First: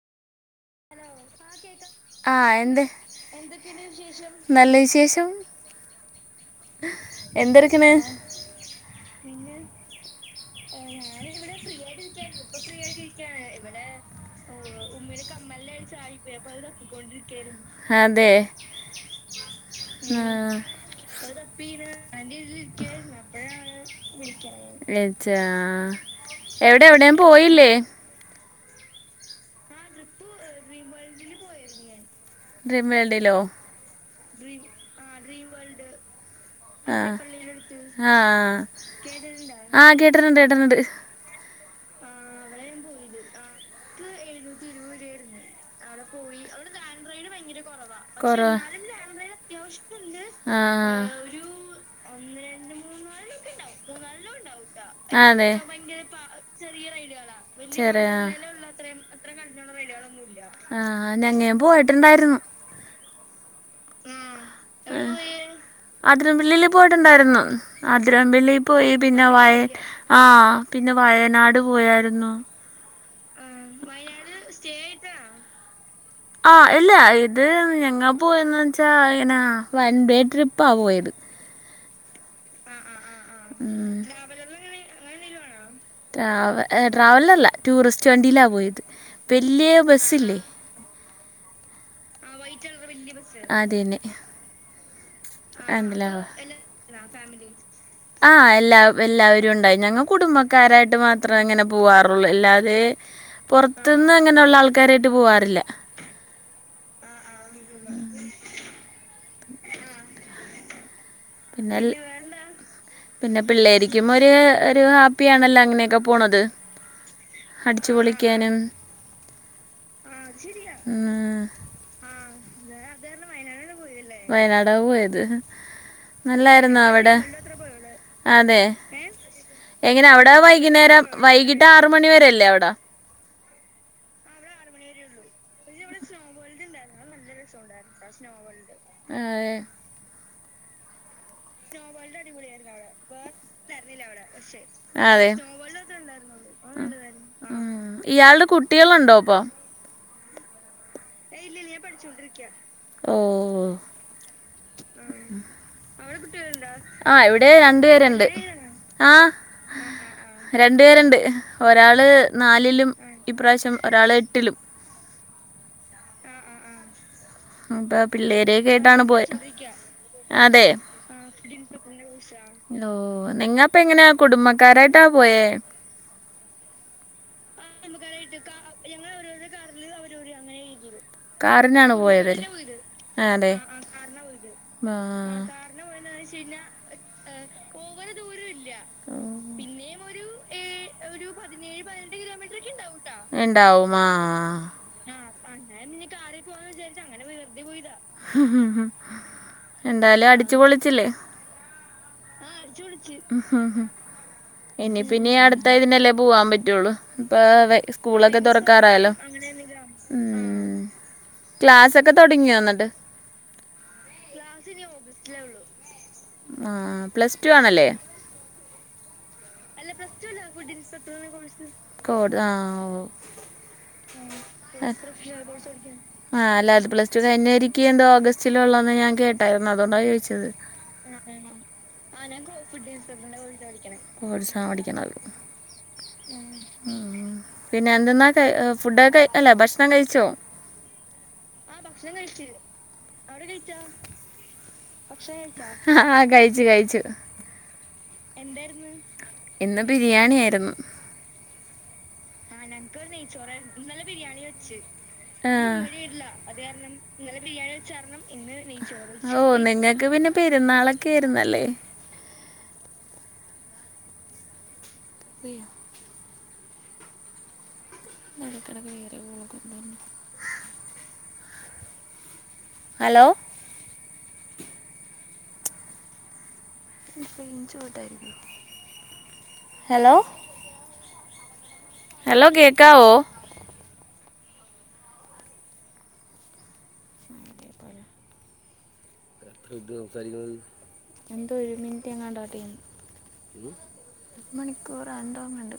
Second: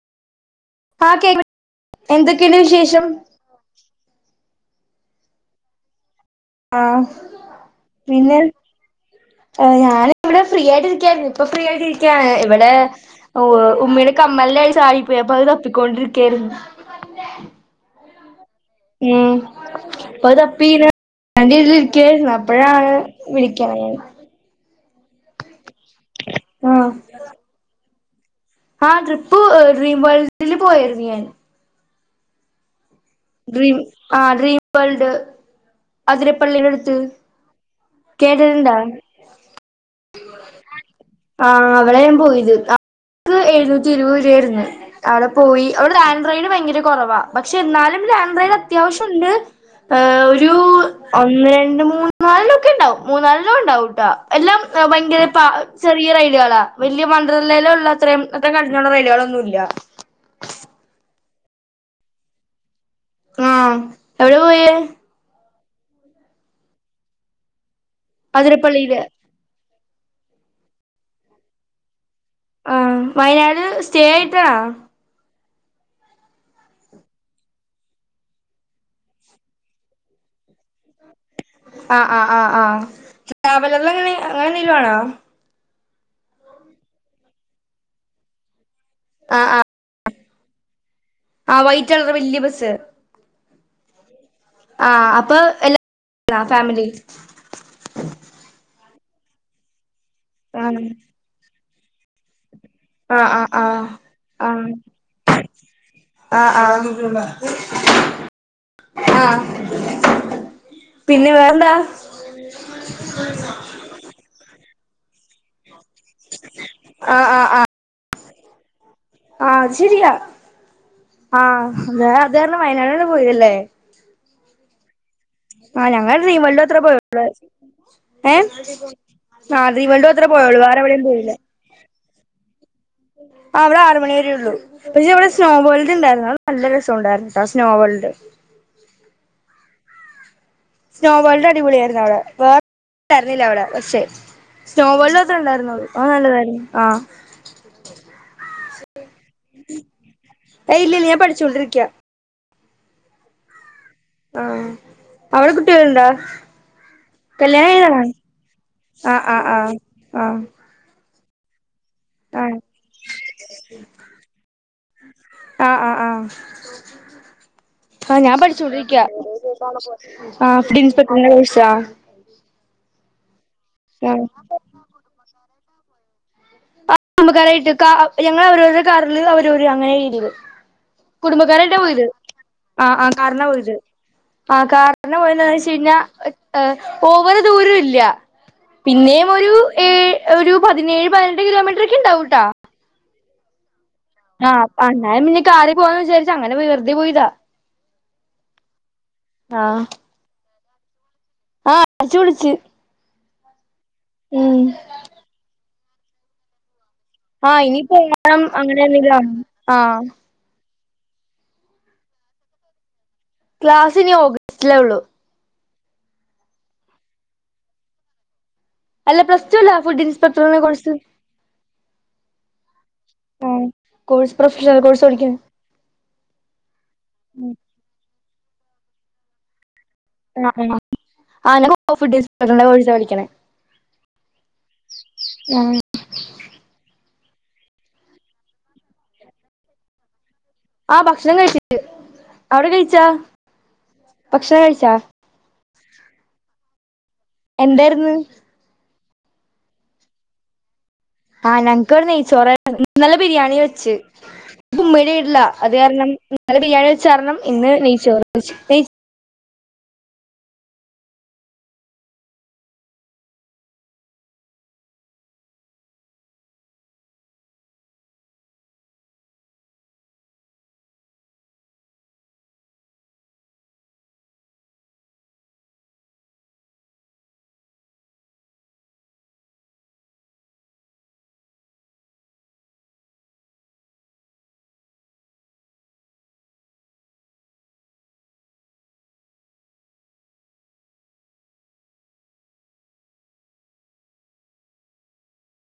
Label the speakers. Speaker 1: Hello ആഹ് കേക്ക്ന്ന്ണ്ട് ആഹ്
Speaker 2: എന്തൊക്കെയുണ്ട്
Speaker 1: എന്ത്‌
Speaker 2: വിശേഷം
Speaker 1: എന്തൊക്കെ ഉണ്ട് വിശേഷം നല്ല വിശേഷം
Speaker 2: ആഹ്
Speaker 1: എന്തെടുക്കണ്
Speaker 2: പിന്നെ ഞാൻ ഇവിടെ ഫ്രീ ആയിട്ടിരിക്കായിരുന്നു ഇപ്പൊ ഫ്രീ ആയിട്ടിരിക്കാണ് ഇവിടെ ഉമ്മീടെ കമ്മലിന്റെ അത് തപ്പിക്കൊണ്ടിരിക്കായിരുന്നു
Speaker 1: അ അതെ
Speaker 2: ഉം
Speaker 1: ആ
Speaker 2: അപ്പൊ അത് തപ്പി
Speaker 1: അത്
Speaker 2: ഇങ്ങനെ
Speaker 1: തപ്പിഅയ്ന്റെ
Speaker 2: ഇരിക്കായിരുന്നു
Speaker 1: ത്
Speaker 2: അപ്പോഴാണ്
Speaker 1: ഇരിക്കയിരുന്നു
Speaker 2: വിളിക്കണ
Speaker 1: അപ്പയാണ്
Speaker 2: ഞാൻ
Speaker 1: വിളിക്ക്ണ വിളിച്ചാ ആ എവിടെ
Speaker 2: ആഹ്
Speaker 1: എവിടെ പോയില്ലേ
Speaker 2: ആഹ് ട്രിപ്പ് ഡ്രീം വേൾഡില് പോയിരുന്നു ഞാൻ
Speaker 1: ഡ്രീം വേൾഡിലോ
Speaker 2: ഡ്രം ആ ഡ്രീം വേൾഡ് അതിരപ്പള്ളിടെടുത്ത്
Speaker 1: ആഹ ആഹ കേട്ടിട്ടുണ്ട് കേട്ടിട്ടുണ്ട്
Speaker 2: ആഹ അവെള ഞാൻ പോയത് അവക്ക് എഴുന്നൂറ്റി ഇരുപത് രൂപയായിരെന്ന് അവിടെ പോയി അവിടെ ആൻഡ്രോയിഡ് ഭയങ്കര കുറവാ പക്ഷെ എന്നാലും
Speaker 1: കുറവാ.
Speaker 2: ആന്ധ്രയിൽ അത്യാവശ്യമുണ്ട് ഏ ഒരു
Speaker 1: ആ
Speaker 2: ഒന്ന് രണ്ട് മൂന്ന് നാലൊക്കെ ഉണ്ടാവും മൂന്നാലെണ്ണം ഉണ്ടാവും ട്ടൊ എല്ലാം ഭയങ്കര
Speaker 1: ആ, അതെ
Speaker 2: ചെറിയ റെയ്ഡുകളാ വലിയ
Speaker 1: ചെറിയ
Speaker 2: വട്രല്ലയിലുള്ളത്രയും ഇന്നത്തെ കഴിഞ്ഞുള്ള റൈഡ്കളൊന്നും ഇല്ല
Speaker 1: ആഹ് ഞങ്ങൻ പോയിട്ടുണ്ടായിരുന്നു
Speaker 2: ഉംഎവിടെ പോയേ
Speaker 1: അതിര പള്ളില് പോയിട്ടുണ്ടായിരുന്നു ആതിര പള്ളി പോയി
Speaker 2: അതിരപ്പള്ളിയില്
Speaker 1: പിന്നെ വയ ആ പിന്നെ വയനാട് പോയായിരുന്നു
Speaker 2: ആഹ് വയനാട് സ്റ്റേ ആയിട്ടാ
Speaker 1: ഇണ്ണ ആ ഇല്ല ഇത് ഞങ്ങൾ പോയെന്ന വെച്ചാൽ ഇങ്ങനെ വൺഡേ ട്രിപ്പാ പോയത്
Speaker 2: ആ ആ ആ ആ്
Speaker 1: ഉം
Speaker 2: ട്രാവലറിനാണെ അങ്ങനെ എന്തെങ്കിലും ആണോ
Speaker 1: ട്രാവ ട്രാവലില്ല ടൂറിസ്റ്റ് വണ്ടിയിലാ പോയത് വലിയ ബസ്സില്ലേ
Speaker 2: ആഹ വൈറ്റ് കളർ വലിയ ബസ്
Speaker 1: അതന്നെ
Speaker 2: ആഹ അപ്പൊ
Speaker 1: ആഹ്
Speaker 2: എല്ലാ ഫാമിലി
Speaker 1: ആഹ എല്ലാ എല്ലാവരും ഉണ്ടായി ഞങ്ങ
Speaker 2: ആഹ്
Speaker 1: കുടുംബക്കാരായിട്ട് മാത്ര അത്ര അങ്ങനെ പോവാറുള്ളൂ അല്ലാതെ
Speaker 2: ആഹ് ആഹ്
Speaker 1: പുറത്തുന്ന് അങ്ങനെയുള്ള ആൾക്കാരായിട്ട് പോവാറില്ല
Speaker 2: ആഹ ആഹ് ആഹ
Speaker 1: അൽ വെണ്ടാ പിന്നെ പിള്ളേരിക്കും ഒരു ഒരു ഹാപ്പിയാണല്ലോ അങ്ങനെയൊക്കെ പോണത്
Speaker 2: ആഹ് ആഹ് ആഹ്
Speaker 1: അടിച്ചു പൊളിക്കാനും
Speaker 2: ആഹ അത് ശെരിയാ
Speaker 1: ഉം ആഹ്
Speaker 2: ആഹ അ അത് കാരണം വയനാടാണ് പോയതല്ലേ
Speaker 1: വയനാടാ പോയത്
Speaker 2: ആ ഞങ്ങൾ ഡ്രീംവേൾഡ് അത്ര
Speaker 1: നല്ലായിരുന്നോ
Speaker 2: പോയത്
Speaker 1: അവിടെ
Speaker 2: ഏഹ്
Speaker 1: അതെ
Speaker 2: ഡ്രീം
Speaker 1: എങ്ങനെ
Speaker 2: വേൾഡ് മാത്രേ
Speaker 1: അവിടെ
Speaker 2: പോയുള്ളൂ വേറെ എവിടേം
Speaker 1: വൈകുന്നേരം
Speaker 2: പോയില്ല
Speaker 1: വൈകിട്ട് ആറ് മണിവരെയല്ലേ അവിടെ
Speaker 2: അവിടെ ആറ് മണി വരെയുള്ളൂ പിന്നവിടെ സ്നോവേൾഡ് ഉണ്ടായിരുന്നു അത് നല്ല രസം ഉണ്ടായിരുന്നുട്ടോ ആ സ്നോവേൾഡ്
Speaker 1: ഏഹ്
Speaker 2: സ്‌നോവേൾഡ് അടിപൊളിയായിരുന്നു അവിടെ വേറൊന്നും ഉണ്ടായിരുന്നില്ല അവിടെ പക്ഷെ സ്‌നോവേൾഡ്
Speaker 1: അതെ
Speaker 2: മാത്രേ ഉണ്ടായിരുന്നുള്ളൂ അത് നല്ലതായിരുന്നു ആഹ്
Speaker 1: ഉം ഇയാളുടെ കുട്ടികളുണ്ടോ ഇപ്പൊ
Speaker 2: ഏയ്‌ ഇല്ലില്ല ഞാൻ പഠിച്ചോണ്ടിരിക്ക
Speaker 1: ച്ചോണ്ടിരിക്ക ഓഹ്
Speaker 2: അവടെ കുട്ടികൾ ഉണ്ടോ
Speaker 1: ആ ഇവിടെ
Speaker 2: കല്യാണം കയിഞ്ഞതാണോ
Speaker 1: രണ്ടുപേരുണ്ട്
Speaker 2: ആഹ് ആഹ് ആഹ് ആഹ്
Speaker 1: രണ്ട് പേരുണ്ട് ഒരാള്
Speaker 2: ആഹ്
Speaker 1: നാലിലും ഇപ്രാവശ്യം ഒരാള് എട്ടിലും
Speaker 2: ആഹ് ആഹ് ആഹ്
Speaker 1: അപ്പൊ
Speaker 2: ആഹ് ഞാൻ
Speaker 1: പിള്ളേരെയൊക്കെ ആയിട്ടാണ്
Speaker 2: പഠിച്ചോണ്ടിരിക്ക
Speaker 1: പോയത്
Speaker 2: ഫുഡ്‌ ഇൻസ്‌പെക്ടറ്‍ന്റെ കോഴ്സ് ആഹ്
Speaker 1: ഓഹ് നിങ്ങപ്പ എങ്ങനെയാ
Speaker 2: ആഹ്
Speaker 1: കുടുംബക്കാരായിട്ടാ പോയേ
Speaker 2: ക്കാരായിട്ടൊക്കാ ഞങ്ങള് അവരവരുടെ കാറിൽ അവരവര് അങ്ങനെ രീതില് കുടുംബക്കാരായിട്ടാ പോയത് ആ ആ കാറിനാ
Speaker 1: അതെ
Speaker 2: പോയത് ആ കാറിനാ പോയ ന്നെച്ച [unintelligible] ഏഹ് ഓവറ് ദൂരോല്ല പിന്നെയും ഒരു ഏഹ് ഒരു പതിനേഴ് പതിനെട്ട് കിലോമീറ്ററൊക്കെണ്ടാവൂട്ടോ
Speaker 1: ഇണ്ടാവും
Speaker 2: ആഹ് അന്നായും പിന്നെ കാറി പോവാന്ന് വിചാരിച്ചു അങ്ങനെ വെറുതെ പോയതാ
Speaker 1: വെറുതെ പോയത
Speaker 2: ആഹ്
Speaker 1: എന്തായാലും അടിച്ച് പൊളിച്ചില്ലേ
Speaker 2: ആഹ് അടിച്ച് പൊളിച്ച് ഉം
Speaker 1: ഇനി പിന്നെ അടുത്ത ഇതിനല്ലേ പോവാൻ പറ്റുള്ളു ഇപ്പ
Speaker 2: ആഹ് ഇനിയിപ്പോ
Speaker 1: സ്കൂളൊക്കെ
Speaker 2: ഓണം അങ്ങനെ
Speaker 1: തുറക്കാറായല്ലോ
Speaker 2: എന്തെങ്കിലും ആവും ആഹ്
Speaker 1: ഉം ക്ലാസൊക്കെ തുടങ്ങിയോ ന്നിട്ട്
Speaker 2: ക്ലാസ് ഇനി ഓഗസ്റ്റിലേ ഉള്ളു
Speaker 1: റ്റിലൊള്ളൂ ആഹ് പ്ലസ് ടു ആണല്ലേ
Speaker 2: അല്ല പ്ലസ് ടു
Speaker 1: അല്ല
Speaker 2: ഫുഡ്
Speaker 1: പ്ലസ് ടു അല്ല
Speaker 2: ഇൻസ്പെക്ടറിന്റെ
Speaker 1: ഫുഡ്‌
Speaker 2: കോഴ്സ്
Speaker 1: ഇൻസ്‌പെക്ടർടെ കോഴ്സ്
Speaker 2: ആഹ് കോഴ്സ് പ്രൊഫഷണൽ കോഴ്സ് പടിക്ക്ണ്
Speaker 1: [unintelligible] ആഹ് അല്ലാത് പ്ലസ് ടു കഴിഞ്ഞവരിക്ക് എന്ത ഓഗസ്റ്റിലൊള്ളന്ന് ഞാൻ കേട്ടായിരുന്നു അതൊണ്ടാ ചോദിച്ചത്
Speaker 2: ആഹ് ആഹ് ആ ഞാൻ ഫുഡ്
Speaker 1: ആഹ് ഞാൻ കോ
Speaker 2: ഇൻസ്പെക്ടറിന്റെ
Speaker 1: ഫുഡ്‌
Speaker 2: കോഴ്സാ പഠിക്കണേ
Speaker 1: ഇൻസ്‌പെക്ടറ്‍ന്റെ കോഴ്സ പഠിക്കുന്നത്
Speaker 2: ആഹ്
Speaker 1: ഉം പിന്നെ എന്തെന്നാ ഫുഡക്കെ അല്ല ഭക്ഷണം കഴിച്ചോ?
Speaker 2: ആ ഭക്ഷണം കഴിച്ച് അവ്ടെ കഴിച്ചോ ഭക്ഷണം കഴിച്ചോ?
Speaker 1: ആഹ് കഴിച്ചു കഴിച്ചു
Speaker 2: എന്തേർന്നു
Speaker 1: ഇന്ന് ബിരിയാണി ആയിരുന്നു
Speaker 2: ആഹ് ഞഞക്ക്വ്ടെ നെയ്ചോറായിരുന്നു ഇന്നലെ ബിരിയാണി വെച്ച് ഉമ്മടെ വീടിലാ
Speaker 1: ആ
Speaker 2: അത് കാരണം ഇന്നലെ ബിരിയാണി വെച്ച് കാരണം ഇന്ന് നെയ് ചോർ വെച്
Speaker 1: ഓ നിങ്ങൾക്ക് പിന്നെ പെരുന്നാളൊക്കൊയിരുന്നല്ലേ ഉം ഇ ഇടയ്ക്കിടയ്ക്ക് വേറെ കൊണ്ടന്നു [unintelligible] ഹെലോ [unintelligible] ഹലോ ഹലോ കേൾക്കാവോ എന്തോ ഒരു മിനിറ്റ് ഏങ്ങാണ്ടാർട്ട് ടൈം മണിക്കൂർ എന്തോ ഒന്നുണ്ട്